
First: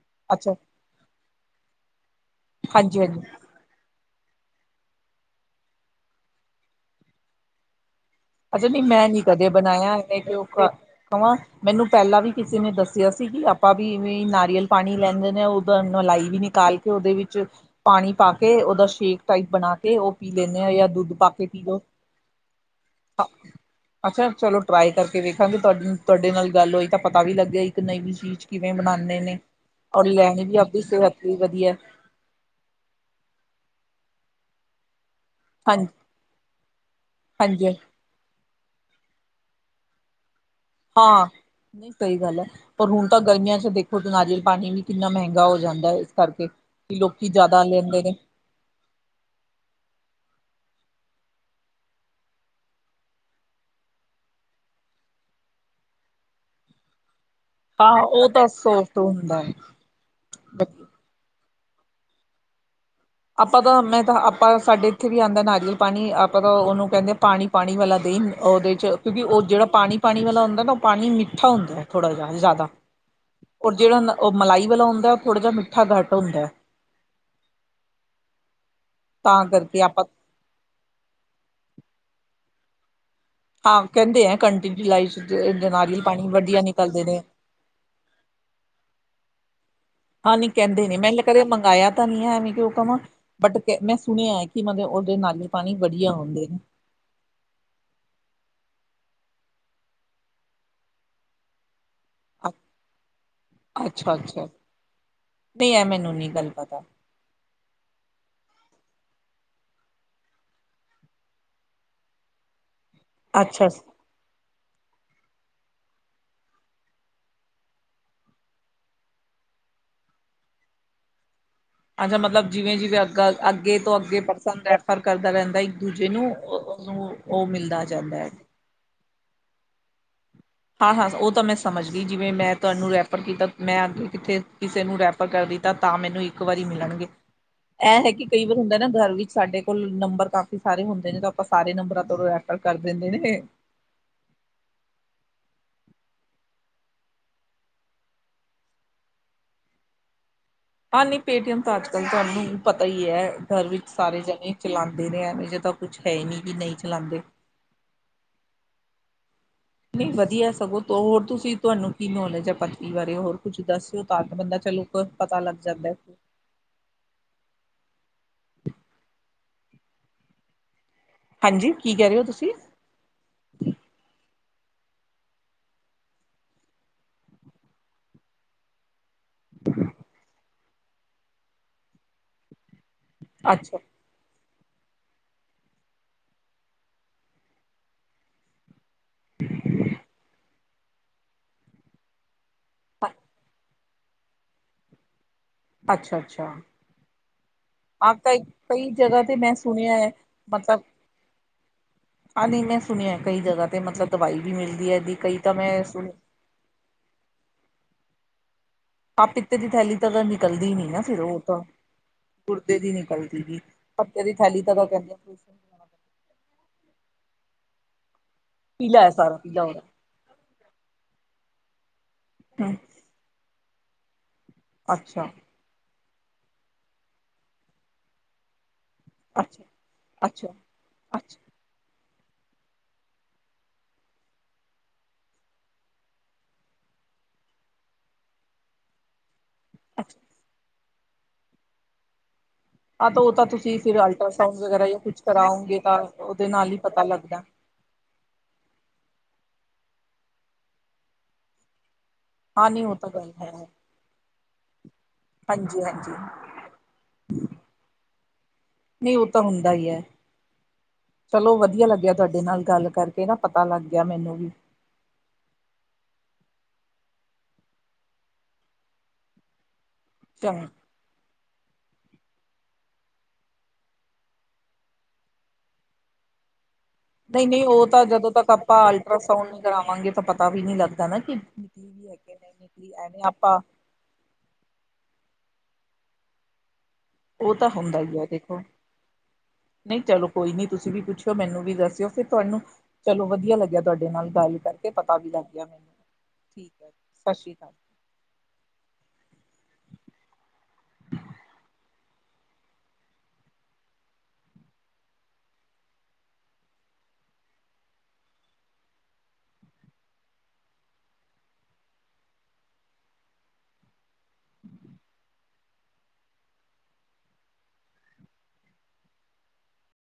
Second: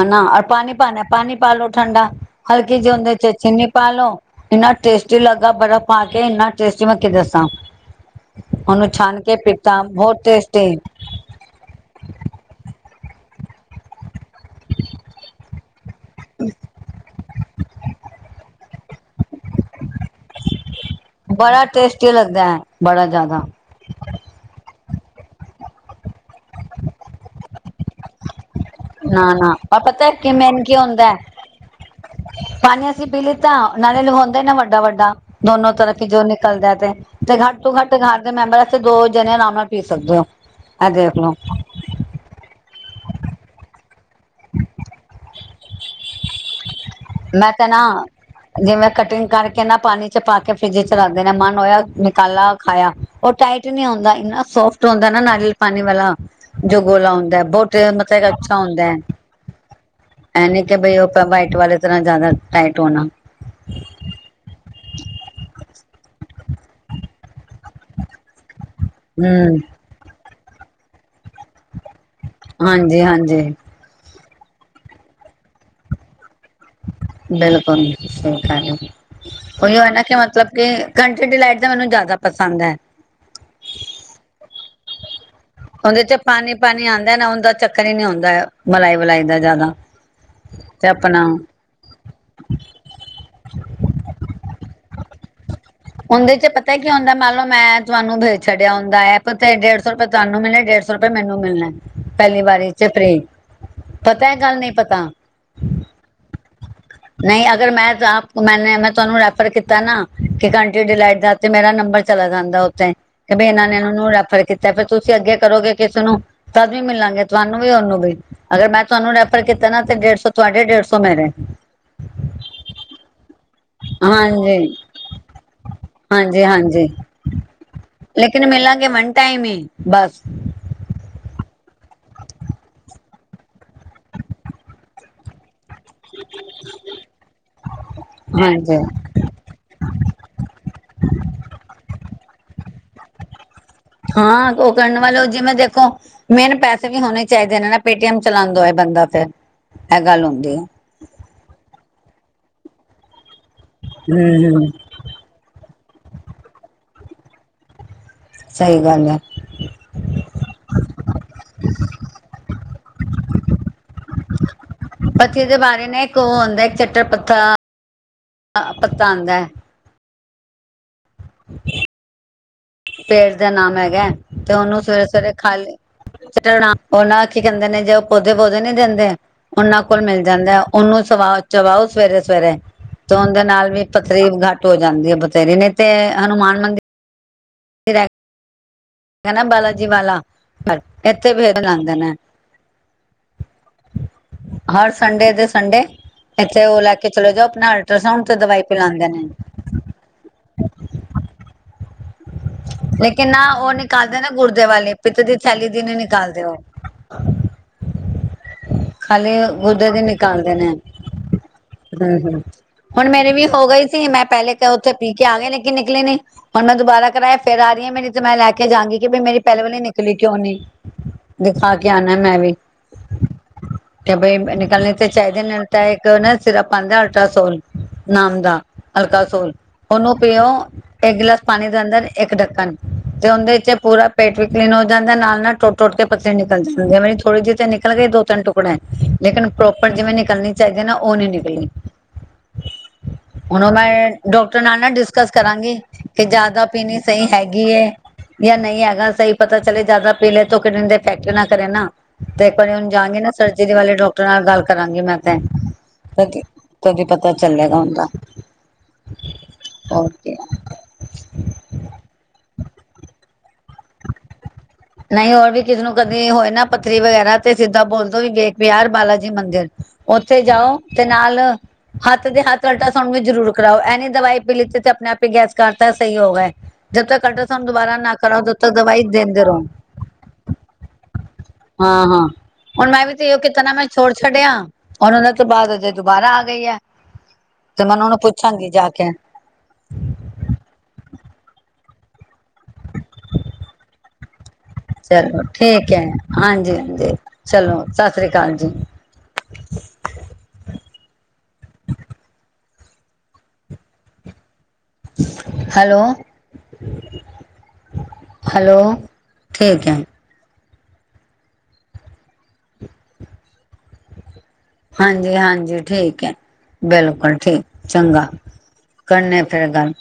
[SPEAKER 2] ਹਨਾ ਔਰ
[SPEAKER 1] ਅੱਛਾ
[SPEAKER 2] ਪਾਣੀ ਪਾਾਨਾ ਪਾਣੀ। ਪਾਲੋ ਠੰਡਾ। ਹਲਕੀ ਜਿਹੀ
[SPEAKER 1] ਹਾਂਜੀ
[SPEAKER 2] ਉਹਦੇ
[SPEAKER 1] ਹਾਂਜੀ
[SPEAKER 2] ਚ ਚੀਨੀ ਪਾਾਲੋ। ਇੰਨਾ ਟੇਸਟੀ ਲੱਗਾ ਬਰਫ਼ ਪਾ ਕੇ ਇੰਨਾ ਟੇਸਟੀ ਮੈਂ ਕਿ ਦੱਸਾਂ।
[SPEAKER 1] ਅੱਛਾ ਨਹੀਂ
[SPEAKER 2] ਉਹਨੂੰ
[SPEAKER 1] ਮੈਂ ਨੀ
[SPEAKER 2] ਛਾਨ ਕੇ
[SPEAKER 1] ਕਦੇ
[SPEAKER 2] ਪੀਤਾ
[SPEAKER 1] ਬਣਾਇਆ
[SPEAKER 2] ਬਹੁਤ
[SPEAKER 1] ਇਹ ਉਹ ਐਵੇਂ
[SPEAKER 2] ਟੇਸਟੀ
[SPEAKER 1] ਕਵਾਂ ਮੈਨੂੰ ਪਹਿਲਾਂ ਵੀ ਕਿਸੇ ਨੇ ਦੱਸਿਆ ਸੀ। ਸੀਗੀ ਆਪਾਂ ਵੀ ਵੀ ਨਾਰੀਅਲ ਪਾਣੀ ਲੈਂਦੇ ਨੇ, ਉਹਦਾ ਮਲਾਈ ਵੀ ਨਿਕਾਲ ਕੇ ਉਹਦੇ ਵਿੱਚ ਪਾਣੀ ਪਾ ਕੇ ਉਹਦਾ ਸ਼ੇਕ ਟਾਈਪ ਬਣਾ ਕੇ ਉਹ ਪੀ ਲੈਂਦੇ ਆ ਜਾਂ ਦੁੱਧ ਪਾ ਕੇ ਪੀ
[SPEAKER 2] ਬੜਾ
[SPEAKER 1] ਲਉ।
[SPEAKER 2] ਟੇਸਟੀ ਲੱਗਦਾ ਹੈ ਬੜਾ ਜ਼ਿਆਦਾ
[SPEAKER 1] ਅੱਛਾ ਚਲੋ ਟਰਾਾਈ ਕਰਕੇ ਵੇਖਾਂਗੇ ਤੁਹਾਡ ਤੁਹਾਡੇ ਨਾਲ ਗੱਲ ਹੋਈ ਤਾਂ ਪਤਾ ਵੀ ਲੱਗਿਆ ਇੱਕ ਨਵੀਂ ਚੀਜ਼। ਕਿਵੇਂ ਬਣਾਉਂਦੇ
[SPEAKER 2] ਨਾ
[SPEAKER 1] ਨੇ
[SPEAKER 2] ਨਾ ਆਪ
[SPEAKER 1] ਔਰ
[SPEAKER 2] ਪਤਾ ਕੀਂ
[SPEAKER 1] ਲੈਣੀ
[SPEAKER 2] ਮੇਨ
[SPEAKER 1] ਵੀ
[SPEAKER 2] ਨਾ ਕੀ
[SPEAKER 1] ਆਪਦੀ
[SPEAKER 2] ਹੁੰਦਾ,
[SPEAKER 1] ਸਿਹਤ ਲਈ ਵਧੀਆ
[SPEAKER 2] ਪਾਣੀ ਅਸੀਂ ਪੀ ਲਿੱਤਾ ਨਾਲੇ ਏਨਾ ਵੱਡਾ ਵੱਡਾ। ਦੋਨੋ
[SPEAKER 1] ਹਾਂਜੀ
[SPEAKER 2] ਤਰਫ਼ ਕੀ ਜੋ ਨਿਕਲਦਾ ਤੇ ਤੇ ਘੱਟ ਤੋਂ
[SPEAKER 1] ਹਾਂਜੀ
[SPEAKER 2] ਘੱਟ ਘਰ ਦੇ ਮੈਂਬਰ ਤੇ ਦੋ ਤੁਸੀ ਆਰਾਮ ਨਾਲ ਪੀ ਸਕਦੇ ਹੋ। ਇਹ ਦੇਖ
[SPEAKER 1] ਹਾਂ,
[SPEAKER 2] ਲਓ
[SPEAKER 1] ਨਹੀਂ ਸਹੀ ਗੱਲ ਐ। ਪਰ ਹੁਣ ਤਾਂ ਗਰਮੀਆਂ ਚ ਦੇਖੋ, ਨਾਰੀਅਲ ਪਾਨੀ ਵੀ ਕਿੰਨਾ ਮਹਿੰਗਾ ਗਾ ਹੋ ਜਾਂਦਾ ਐ, ਇਸ ਕਰਕੇ ਲੋਕੀ
[SPEAKER 2] ਮੈਂ
[SPEAKER 1] ਜ਼ਿਆਦਾ
[SPEAKER 2] ਤਾਂ ਨਾ
[SPEAKER 1] ਲੈਂਦੇ ਨੇ
[SPEAKER 2] ਜਿਵੇਂ ਕਟਿੰਗ ਕਰਕੇ ਨਾ ਪਾਨੀ ਚ ਪਾ ਕੇ ਫਰਿੱਜ ਚ ਰੱਖ ਦੇਨਾ, ਮਨ ਹੋਇਆ ਨਿਕਾਲਾ ਖਾਇਆ, ਉਹ ਟਾਈਟ ਨੀ ਹੁੰਦਾ ਇੰਨਾ ਸੋਫਟ ਹੁੰਦਾ ਨਾ, ਨਾਰੀਅਲ ਪਾਨੀ ਵਾਲਾ ਜੋ ਗੋਲਾ ਹੁੰਦਾ ਐ। ਬਹੋਤ
[SPEAKER 1] ਹਾਂ
[SPEAKER 2] ਮਤਲਬ
[SPEAKER 1] ਉਹ ਤਾਂ
[SPEAKER 2] ਅੱਛਾ ਹੁੰਦਾ
[SPEAKER 1] ਸੋਰਸ
[SPEAKER 2] ਐ,
[SPEAKER 1] ਤੋਂ ਹੁੰਦਾ ਹੈ
[SPEAKER 2] ਐ ਨੀ ਕਿ ਬਈ ਉਹ [unintelligible] [unintelligible] ਜਿਤਨਾ ਜ਼ਿਆਦਾ ਟਾਈਟ ਹੋਣਾ
[SPEAKER 1] ਆਪਾਂ ਤਾਂ, ਮੈਂ ਤਾਂ, ਆਪਾਂ ਸਾਡੇ ਇੱਥੇ ਵੀ ਆਂਦਾ ਨਾਰੀਅਲ ਪਾਨੀ ਮੈਂ ਤਾਂ ਉਹਨੂੰ ਕਹਿੰਦੀ ਆਂ ਪਾਨੀ ਪਾਨੀ ਵਾਲਾ ਦੇਈਂ ਉਹ ਦੇ ਕਿਉਂਕਿ ਉਹ
[SPEAKER 2] ਹਮ
[SPEAKER 1] ਜਿਹੜਾ ਪਾਣੀ ਪਾਣੀ ਵਾਲਾ ਹੁੰ [unintelligible] ਪਾਨੀ ਮਿ ਠਾ ਹੁੰਦਾ ਹੈ ਥੋੜ੍ਹਾ ਜਿਹਾ ਜ਼ਿਆਦਾ,
[SPEAKER 2] ਹਾਂਜੀ ਹਾਂਜੀ
[SPEAKER 1] ਔਰ ਜਿਹੜਾ ਉਹ ਮਲਾਈ ਵਾਲਾ ਹੁੰਦਾ ਐ, ਥੋੜ੍ਹਾ ਜਿਹਾ ਮਿੱਠਾ ਘੱਟ ਹੁੰਦਾ ਐ।
[SPEAKER 2] ਬਿਲਕੁਲ ਸਹੀ ਕਹ ਰਹੇ ਹੋ,
[SPEAKER 1] ਤਾਂ
[SPEAKER 2] ਕਈ
[SPEAKER 1] ਕਰਕੇ
[SPEAKER 2] ਵਾਰ ਨਾ
[SPEAKER 1] ਆਪਾਂ
[SPEAKER 2] ਕਿ ਮਤਲਬ ਕਿ [unintelligible] ਦਾ ਮੈਨੂੰ ਜ਼ਿਆਦਾ ਪ ਸੰਦ ਐ।
[SPEAKER 1] ਜੁਲਾਈ ਚ
[SPEAKER 2] ਉਹਦੇ ਚ ਪਾਨੀ-ਪਾਨੀ ਆਂਦਾ ਐ ਨਾ, ਉਹਦਾ ਚੱਕਰ ਹੀ ਨੀ ਹੁੰਦਾ ਮਲਾਈ ਮਲਾਈ ਦਾ ਜ਼ਿਆਦਾ।
[SPEAKER 1] ਹਾਂ ਨੀ ਕਹਿੰਦੇ
[SPEAKER 2] ਤੇ
[SPEAKER 1] ਨੇ, ਮੈ ਨਾ
[SPEAKER 2] ਆਪਣਾ
[SPEAKER 1] ਕਦੇ ਮੰਗਾਇਆ ਤਾਂ ਨਹੀਂ ਐਵੇਂ ਕਿਉਂ ਕਵਾਂ, ਬਟ ਮੈਂ ਸੁਣਿਆ ਕਿ ਮਤਲਬ ਉਹਦੇ ਨਾਲ
[SPEAKER 2] ਉੰਦੇ ਚ ਪਤਾ ਕੀ ਹੁੰਦਾ ਮੰਨ ਲਓ ਮੈਂ ਤੁਹਾਨੂੰ ਭੇਜ ਛੱਡਿਆ ਦਾ ਐਪ ਤੇ ਡੇਢ ਸੌ ਰੁਪਏ ਤੁਹਾਨੂੰ ਮਿਲਨੇ, ਡੇਢ ਸੌ ਰੁਪਏ ਮੈਨੂੰ ਮਿਲਨੇਨ। ਪਹਿਲੀ ਵਾਰੀ ਚ [unintelligible]
[SPEAKER 1] ਅੱਛਾ
[SPEAKER 2] ਪਤਾ ਐ
[SPEAKER 1] ਅੱਛਾ
[SPEAKER 2] ਗੱਲ ਨਹੀਂ ਪਤਾ?
[SPEAKER 1] ਨਹੀਂ ਇਹ ਮੈਨੂੰ ਨਹੀਂ ਗੱਲ ਪਤਾ
[SPEAKER 2] ਨਹੀਂ ਅਗਰ ਮੈਂ ਮੈਨੇ ਮੈਂ ਤੁਹਾਨੂੰ ਰੈਫਰ ਕੀਤਾ ਨਾ [unintelligible] ਦਾ ਤੇ ਮੇਰਾ ਨੰਬਰ ਚਲਾ ਜਾਂਦਾ ਕੇ ਬਈ ਇਹਨਾਂ
[SPEAKER 1] ਅੱਛਾ
[SPEAKER 2] ਨੇ ਇਨਹਾਂ ਨੂੰ ਰੈਫਰ ਕੀਤਾ ਐ। ਤੇ ਫਿਰ ਤੁਸੀਂ ਅੱਗੇ ਕਰੋਗੇ ਕਿਸੇ ਨੂੰ ਤਦ ਵੀ ਮਿਲਾਂਗੇ, ਤੁਹਾਨੂੰ ਵੀ ਉਹਨੂੰ ਵੀ, ਅਗਰ ਮੈਂ ਤੁਹਾਨੂੰ ਰੈਫਰ ਕੀਤਾ ਨਾ ਤੇ ਡੇਢ ਸੌ ਤੁਹਾਡੇ ਡੇਢ ਸੌ ਮੇਰੇ।
[SPEAKER 1] ਅੱਛਾ ਮਤਲਬ ਜਿਵੇਂ-ਜਿਵੇਂ ਅੱ ਅੱਗੇ ਤੋਂ ਅੱਗੇ
[SPEAKER 2] ਹਾਂਜੀ
[SPEAKER 1] ਪਰਸਨ ਰੈਫਰ ਕਰਦਾ ਰਹਿੰਦਾ ਇੱਕ ਦੂਜੇ ਨੂੰ,
[SPEAKER 2] ਹਾਂਜੀ ਹਾਂਜੀ
[SPEAKER 1] ਉਹਨੂੰ ਉਹ ਮਿਲਦਾ ਜਾਂਦਾ ਐ।
[SPEAKER 2] ਲੇਕਿਨ ਮਿਲਾਂਗੇ ਵਨ ਟਾਈਮ ਹੀ ਬਸ
[SPEAKER 1] ਹਾਂ ਹਾਂ, ਉਹ ਤਾਂ ਮੈਂ ਸਮਝ ਗਈ ਜਿਵੇਂ ਮੈਂ ਤੁਹਾਨੂੰ ਰੈਫਰ ਕੀਤਾ ਮੈਂ ਅੱਗੇ ਕਿੱਥੇ ਕਿਸੇ ਨੂੰ ਰੈਫਰ ਕਰਦੀ ਤਾਂ ਤਾਂ ਮੈਨੂੰ ਇੱਕ ਵਾਰੀ ਮਿਲਣਗੇ, ਇਹ ਹੈ ਕਿ ਕਈ ਵਾਰ ਹੁੰਦਾ
[SPEAKER 2] ਹਾਂਜੀ
[SPEAKER 1] ਨਾ ਘਰ ਵਿੱਚ ਸਾਡੇ ਲ ਨੰਬਰ ਕਾਫੀ ਸਾਰੇ ਹੁੰਦੇ ਨੇ ਤੇ ਆਪਾਂ ਸਾਰੇ ਨੰਬਰਾਂ ਤੋ ਰੈਫਰ ਕਰ ਦੇਂਦੇ ਨੇ।
[SPEAKER 2] ਹਾਂ ਉਹ ਕਰਨ ਵਾਲੋ ਜਿਵੇਂ ਦੇਖੋ ਮੇਨ ਪੈਸੇ ਵੀ ਹੋਣੇ ਚਾਹੀਦੇ ਨੇ, ਨਾ ਪੇਟੀਐਮ ਚਲਾਉਂਦਾ ਹੋਏ ਬੰਦਾ ਫੇਰ ਇਹ ਗੱਲ ਹੁੰਦੀ ਐ।
[SPEAKER 1] ਹਾਂ ਨੀ ਪੇਟੀਐਮ ਤਾਂ- ਤੁਹਾਨੂੰ ਪਤਾ ਈ ਏ। ਘਰ ਵਿੱਚ ਸਾਰੇ ਜਾਣੇ
[SPEAKER 2] ਹਮ ਹਮ
[SPEAKER 1] ਚਲਾਂਦੇ ਨੇ ਇਹ ਜਿਦਾ- ਕੁਛ ਹੈ ਨਹੀਂੀ ਕਿ ਨਹੀਂ ਚਲਾਦੇ।
[SPEAKER 2] ਸਹੀ ਗੱਲ ਹੈ।
[SPEAKER 1] ਨਹੀਂ ਵਧੀਆ ਸਗੋਂ- ਹੋਰ ਤੁਸੀਂ ਤੁਹਾਨੂੰ ਕੀ ਨੌਲੇਜ ਹੈ ਪਥਰੀ ਬਾਰੇ ਹੋਰ ਕੁੱਝ ਦੱਸਿਓ ਤਾਂ ਤਾਂ ਬੰਦਾ ਚਲੋ ਪਤਾ
[SPEAKER 2] ਪੱਥੇ
[SPEAKER 1] ਲੱਗ
[SPEAKER 2] ਦੇ ਬਾਰੇ
[SPEAKER 1] ਜਾਂਦਾ
[SPEAKER 2] ਨਾ ਇੱਕ ਉਹ ਆਉਂਦਾ ਇੱਕ ਚੱਟਟਰ ਪੱਥਾ- ਪਤਾ ਆਦਾ।
[SPEAKER 1] ਹਾਂਜੀ ਕੀ ਕਹਿ ਰਹੇ ਹੋ ਤੁਸੀਂ?
[SPEAKER 2] ਪੇਸਟ ਦਾ ਨਾਮ ਹੈਗਾ। ਤੇ ਉਹਨੂੰ ਸਵੇਰੇ- ਸਵੇਰੇ ਖਾਲੀ ਚਟ ਉਹਨਾ ਕੀ ਕਹਿੰਦੇ ਨੇ ਜੇ ਉਹ ਪੌਦੇ-ਪੌਦੇ ਨੀ ਦਿੰਦੇ ਉਹਨਾਂ ਕੋਲ ਮਿਲ ਜਾਂਦਾ। ਉਹਨੂੰ ਸਵਾ ਚਵਾਓ ਸਵੇਰੇ-ਸਵੇਰੇ। ਦੇ ਉਹਦੈ ਨਾਲ
[SPEAKER 1] ਅੱਛਾ
[SPEAKER 2] ਵੀ ਪਥਰੀੱ ਹੋ ਜਾਂਦੀ ਹੈ ਬਥੇਰੇ ਨੇ ਤੇ ਹਨੂੰਮਾਨ ਮੰਦਿਰ- ਫਿਰ- ਨਾ ਬਾਲਾਜੀੀ ਵਾਲਾ ਪਰ ਇੱਥੇ ਫੇਰੇ ਲਾੰਣਦੇ ਨੇ-
[SPEAKER 1] [unintelligible]
[SPEAKER 2] ਹਰ ਸੰਡੇ ਦੇ- ਸੰਡੇ
[SPEAKER 1] ਅੱਛਾ ਅੱਛਾ
[SPEAKER 2] ਇੱਥੇ ਉਹ ਲੈ ਕੇ ਚਲੇ ਜਾਓ ਆਪਣਾ
[SPEAKER 1] ਹਾਂ
[SPEAKER 2] ਅਲਟਰਾਸਾਊੰਡ
[SPEAKER 1] ਕ
[SPEAKER 2] ਤੇ ਦਵਾਈ
[SPEAKER 1] ਕਈ
[SPEAKER 2] ਪਿਂਲਾਦੇ
[SPEAKER 1] ਜਗ੍ਹਾ ਤੇ ਮੈਂ
[SPEAKER 2] ਨੇ-
[SPEAKER 1] ਸੁਣਿਆ ਹੈ ਮਤਲਬ ਹਾਂ ਨਹੀਂ ਮੈਂ ਸੁਣਿਆ
[SPEAKER 2] ਲੇਕਿਨ
[SPEAKER 1] ਕਈ
[SPEAKER 2] ਨਾ
[SPEAKER 1] ਜਗ੍ਹਾ
[SPEAKER 2] ਉਹ
[SPEAKER 1] ਤੇ ਮਤਲਬ
[SPEAKER 2] ਨਿਕਾਲਦੇ ਨਾ
[SPEAKER 1] ਦਵਾਈ ਵੀ
[SPEAKER 2] ਗੁਰਦੇ
[SPEAKER 1] ਮਿਲਦੀ
[SPEAKER 2] ਵਾਲੀ
[SPEAKER 1] ਹੈ ਇਹਦੀ
[SPEAKER 2] ਪਿਤ ਦੀ
[SPEAKER 1] ਕਈ ਤਾਂ
[SPEAKER 2] ਥੈਲੀ ਦੀ
[SPEAKER 1] ਮੈਂ
[SPEAKER 2] ਨੀ
[SPEAKER 1] ਸੁਣ
[SPEAKER 2] ਨਿਕਾਲਦੇ ਉਹ
[SPEAKER 1] ਹਾਂ
[SPEAKER 2] ਖਾਲੀ
[SPEAKER 1] ਪਿੱਤੇ
[SPEAKER 2] ਗੁਰਦੇ
[SPEAKER 1] ਥੈਲੀ
[SPEAKER 2] ਦੀ
[SPEAKER 1] ਤਾਂ
[SPEAKER 2] ਨਿਕਾਲਦੇ ਨੇ
[SPEAKER 1] ਨਿਕਲਦੀ ਨੀ ਨਾ ਫਿਰ ਉਹ ਤਾਂ
[SPEAKER 2] ਹੂੰ-ਹੂੰ
[SPEAKER 1] ਗੁਰਦੇ ਦੀ
[SPEAKER 2] ਹੁਣ ਮੇਰੀ
[SPEAKER 1] ਨਿਕਲਦੀ
[SPEAKER 2] ਵੀ
[SPEAKER 1] ਗੀ
[SPEAKER 2] ਹੋ ਗਈ ਸੀ
[SPEAKER 1] ਪੱਤੇ
[SPEAKER 2] ਮੈਂ
[SPEAKER 1] ਦੀ
[SPEAKER 2] ਪਹਿਲੇ
[SPEAKER 1] ਥੈਲੀ ਤਾਂ
[SPEAKER 2] ਉੱਥੇ ਪੀ
[SPEAKER 1] ਕਹਿੰਦੇ
[SPEAKER 2] ਕੇ ਆ ਗਏ ਨੀ ਨਿਕਲੇ ਨ ਹੁਣ ਮੈਂ ਮੈ ਫੇਰ ਆ ਰਹੀ ਹੈ ਮੇਰੀ ਮੈਂ ਲੈ ਕੇ ਜਾਗੀ
[SPEAKER 1] ਪੀਲਾ
[SPEAKER 2] ਕਿ
[SPEAKER 1] ਹੈ
[SPEAKER 2] ਬਈ
[SPEAKER 1] ਸਾਰਾ
[SPEAKER 2] ਮੇਰੀ ਪਹਿਲੇ
[SPEAKER 1] ਪੀਲਾ
[SPEAKER 2] ਵ
[SPEAKER 1] ਹੋ
[SPEAKER 2] ਨਿਕਲੀ ਕਿਉਂ ਨਹੀਂ ਦਿਖਾ ਕੇ ਆਂਣ- ਨਾ ਮੈਂ ਵੀ-
[SPEAKER 1] ਰਿਹਾ
[SPEAKER 2] ਕਿ ਬਈ- ਨਿਕਲਣੇ ਤਾਂ
[SPEAKER 1] ਅੱਛਾ
[SPEAKER 2] ਚਾਹੀਦੇ ਨੇ ਚਾਹੈ- ਉਹਨ ਸਿਰਪ ਪਾਉਂਦੇ ਅਲਟਰਾਸੋਲ ਨਾਮ ਦਾ ਅਲਕਾਸੋਲ
[SPEAKER 1] ਅੱਛਾ
[SPEAKER 2] ਉਹਨੂੰ ਪਿਓ
[SPEAKER 1] ਅੱਛਾ
[SPEAKER 2] ਇੱਕ
[SPEAKER 1] ਅੱਛਾ
[SPEAKER 2] ਗਲਾਸ ਅੰਦਰ ਇੱਕ ਡੱਕਣ ਤੇ ਉਹਦੇ ਤੇ ਪੂਰਾ ਪੇਟ ਵੀ ਕਲੀਨ ਹੋ ਜਾਂਦਾ ਨਾਲ ਟੁੱਟ- ਟੁੱਟ ਕੇ ਪੱਥਰੀ ਨਿਕਲ ਜਾਂਦੀ ਮੇਰੀ ਥੋੜੀ ਜਿਹੀ ਤੇ ਨਿਕਲ ਗੲਈ ਦੋ- ਤਿੰਨ ਟੁਕੜੇ ਲੇਕਿਨ ਪ੍ਰੋਪਰ ਜਿਵੇਂ ਨਿਕਲਣੀ ਚਾਹੀਦੀ ਨਾ- ਉਹ ਨੀ ਨਿਕਲੀ।
[SPEAKER 1] ਹਾਂ ਤਾਂ ਉਹ ਤਾਂ
[SPEAKER 2] ਹੁਣ
[SPEAKER 1] ਤੁਸੀਂ ਫਿਰ
[SPEAKER 2] ਮੈਂ
[SPEAKER 1] ਅਲਟਰਾਸਾਊਂਡ
[SPEAKER 2] ਡਾਕਟਰ ਨਾਲ
[SPEAKER 1] ਵਗੈਰਾ
[SPEAKER 2] ਨਾ
[SPEAKER 1] ਜਾਂ ਕੁਛ
[SPEAKER 2] ਡਿਸਕਸ ਕਰਾਂਗੀ
[SPEAKER 1] ਕਰਾਓਗੇ ਤਾਂ
[SPEAKER 2] ਕਿ
[SPEAKER 1] ਉਹਦੇ
[SPEAKER 2] ਜ਼ਿਆਦਾ
[SPEAKER 1] ਨਾਲ ਹੀ
[SPEAKER 2] ਪੀਣੀ
[SPEAKER 1] ਪਤਾ
[SPEAKER 2] ਸਹੀ
[SPEAKER 1] ਲੱਗਦਾ
[SPEAKER 2] ਹੈਗੀ ਏ ਜਾਂ ਨਹੀਂ ਹੈਗਾ ਸਹੀ ਪਤਾ ਚਲੇ ਜ਼ਿਆਦਾ ਪੀਲੇ ਤੋਂ ਕਿਨ ਦੇ ਫੈਕਟਰੀ ਨਾ ਕਰੇ ਨਾ ਤੇ ਇੱਕ
[SPEAKER 1] ਹਾਂ
[SPEAKER 2] ਵਾਰੀ
[SPEAKER 1] ਨਹੀਂ
[SPEAKER 2] ਹੁਣ
[SPEAKER 1] ਉਹ ਤਾਂ
[SPEAKER 2] ਜਾਗੇ ਨਾ
[SPEAKER 1] ਗੱਲ ਹੈ
[SPEAKER 2] ਸਰਜਰੀ ਵਾਲੇ ਡਾਕਟਰ ਨਾਲ ਗੱਲ ਕਰਾਂਗੇ ਮੈਂ
[SPEAKER 1] ਹਾਂਜੀ ਹਾਂਜੀ
[SPEAKER 2] ਤਦੀ ਪਤਾ ਚੱਲੇਗਾ ਹਦਾ
[SPEAKER 1] ਨਹੀਂ ਉਹ ਤਾਂ ਹੁੰਦਾ ਹੀ ਹੈ ਚਲੋ ਵਧੀਆ ਲੱਗਿਆ ਤੁਹਾਡੇ ਨਾਲ ਗੱਲ ਕਰਕੇ ਨਾ ਪਤਾ ਲੱਗ ਗਿਆ ਮੈਨੂੰ ਵੀ
[SPEAKER 2] ਨਹੀਂ ਹੋਰ ਵੀ ਕਿਸੇ ਨੂੰ ਕਦੇ ਹੋਏ ਨਾ ਪੱਥਰੀ ਵਗੈਰਾ ਤੇ ਸਿੱਧਾ ਬੋਲਦੋ ਵੀ ਵੇਖ ਪ ਯਾਰ ਬਾਲਾ ਜੀ ਮੰਦਿਰ ਉੱਥੇ
[SPEAKER 1] ਚੰਗਾ
[SPEAKER 2] ਜਾਓ ਤੇ ਨਾਲ ਹੱਥ ਦੇ ਹੱਥ ਅਲਟਰਾਸਾਊਂਡ ਵੀ ਜ਼ਰੂਰ ਕਰਾਓ ਇਹਨੇ ਦਵਾਈ ਪੀ ਲਿੱਤੀ ਤੇ ਆਪਣੇ ਆਪ ਹੀ ਗੈਸ ਕਰਢਤਾ ਸਹੀ ਹੋ ਗਿਆਏ ਜਦ ਤੱਕ
[SPEAKER 1] ਨਹੀਂ ਨਹੀਂ
[SPEAKER 2] ਅਲਟਰਰਾਸਾਊਡ
[SPEAKER 1] ਉਹ
[SPEAKER 2] ਦੁਬਾਰਾ
[SPEAKER 1] ਤਾਂ
[SPEAKER 2] ਨਾ
[SPEAKER 1] ਜਦੋਂ
[SPEAKER 2] ਕਰਾੋ ਤਦ ਤੱਕ
[SPEAKER 1] ਆਪਾਂ
[SPEAKER 2] ਦਵਾਈ ਦੇਿੰਦੇ
[SPEAKER 1] ਅਲਟਰਾਸਾਊਂਡ
[SPEAKER 2] ਰਹੋ
[SPEAKER 1] ਨਹੀਂ ਕਰਾਵਾਂਗੇ ਤਾਂ ਪਤਾ ਵੀ ਨਹੀਂ ਲੱਗਦਾ ਨਾ ਕਿ ਨਿਕਲੀ
[SPEAKER 2] ਹਾਂ
[SPEAKER 1] ਵੀ ਹੈ
[SPEAKER 2] ਹਾਂ
[SPEAKER 1] ਕਿ ਨਹੀਂ
[SPEAKER 2] ਹੁਣ
[SPEAKER 1] ਨਿਕਲੀ
[SPEAKER 2] ਮੈਂ ਵੀ
[SPEAKER 1] ਐਵੇਂ
[SPEAKER 2] ਤੇ
[SPEAKER 1] ਆਪਾਂ
[SPEAKER 2] ਕਿਤੇ ਨਾ ਮੈਂ ਛੋੜ ਛੱਡਿਆ ਹਣ ਉਹਦਾ ਉਸ ਤੋਂ ਬਾਅਦ ਅਜੇ ਦੁਬਾਰਾ ਆ ਗਈ ਹੈ
[SPEAKER 1] ਉਹ ਤਾਂ
[SPEAKER 2] ਤੇ ਮੈਂ
[SPEAKER 1] ਹੁੰਦਾ
[SPEAKER 2] ਉਹਨਾਂ ਨੂੰ
[SPEAKER 1] ਹੀ ਹੈ ਦੇਖੋ
[SPEAKER 2] ਪੁੱਛਾਂਗੀ ਜਾ ਕੇ
[SPEAKER 1] ਨਹੀਂ ਚਲੋ ਕੋਈ ਨਹੀਂੀ ਤੁਸੀਂ ਵੀ ਪੁੱਛ ਮੈਨੂੰ ਵੀ ਦੱਸਿਓ ਫਿਰ ਤੁਹਾਨੂੰ ਚਲੋ ਵਧੀਆ ਲੱਗਿਆ ਤੁਹਾਡੇ ਨਾਲ ਗੱਲ ਕਰਕੇ ਪਤਾ ਵੀ
[SPEAKER 2] ਚਲੋ
[SPEAKER 1] ਲੱਗ ਗਿਆ
[SPEAKER 2] ਠੀਕ
[SPEAKER 1] ਮੈਨੂੰ
[SPEAKER 2] ਹੈ
[SPEAKER 1] ਠੀਕ
[SPEAKER 2] ਹਾਂਜੀ
[SPEAKER 1] ਹੈ
[SPEAKER 2] ਹਾਂਜੀ
[SPEAKER 1] ਸਤਿ ਸ਼੍ਰੀ ਅਕਾਲ
[SPEAKER 2] ਚਲੋ ਸਤਿ ਸ੍ਰੀ ਅਕਾਲ ਜੀ ਹੈਲੋ ਹੈਲੋ ਠੀਕ ਹੈ ਹਾਂਜੀ ਹਾਂਜੀ ਠੀਕ ਹੈ ਬਿਲਕੁਲ ਠੀਕ ਚੰਗਾ ਕਰਨੇ ਫਿਰ ਗੱਲ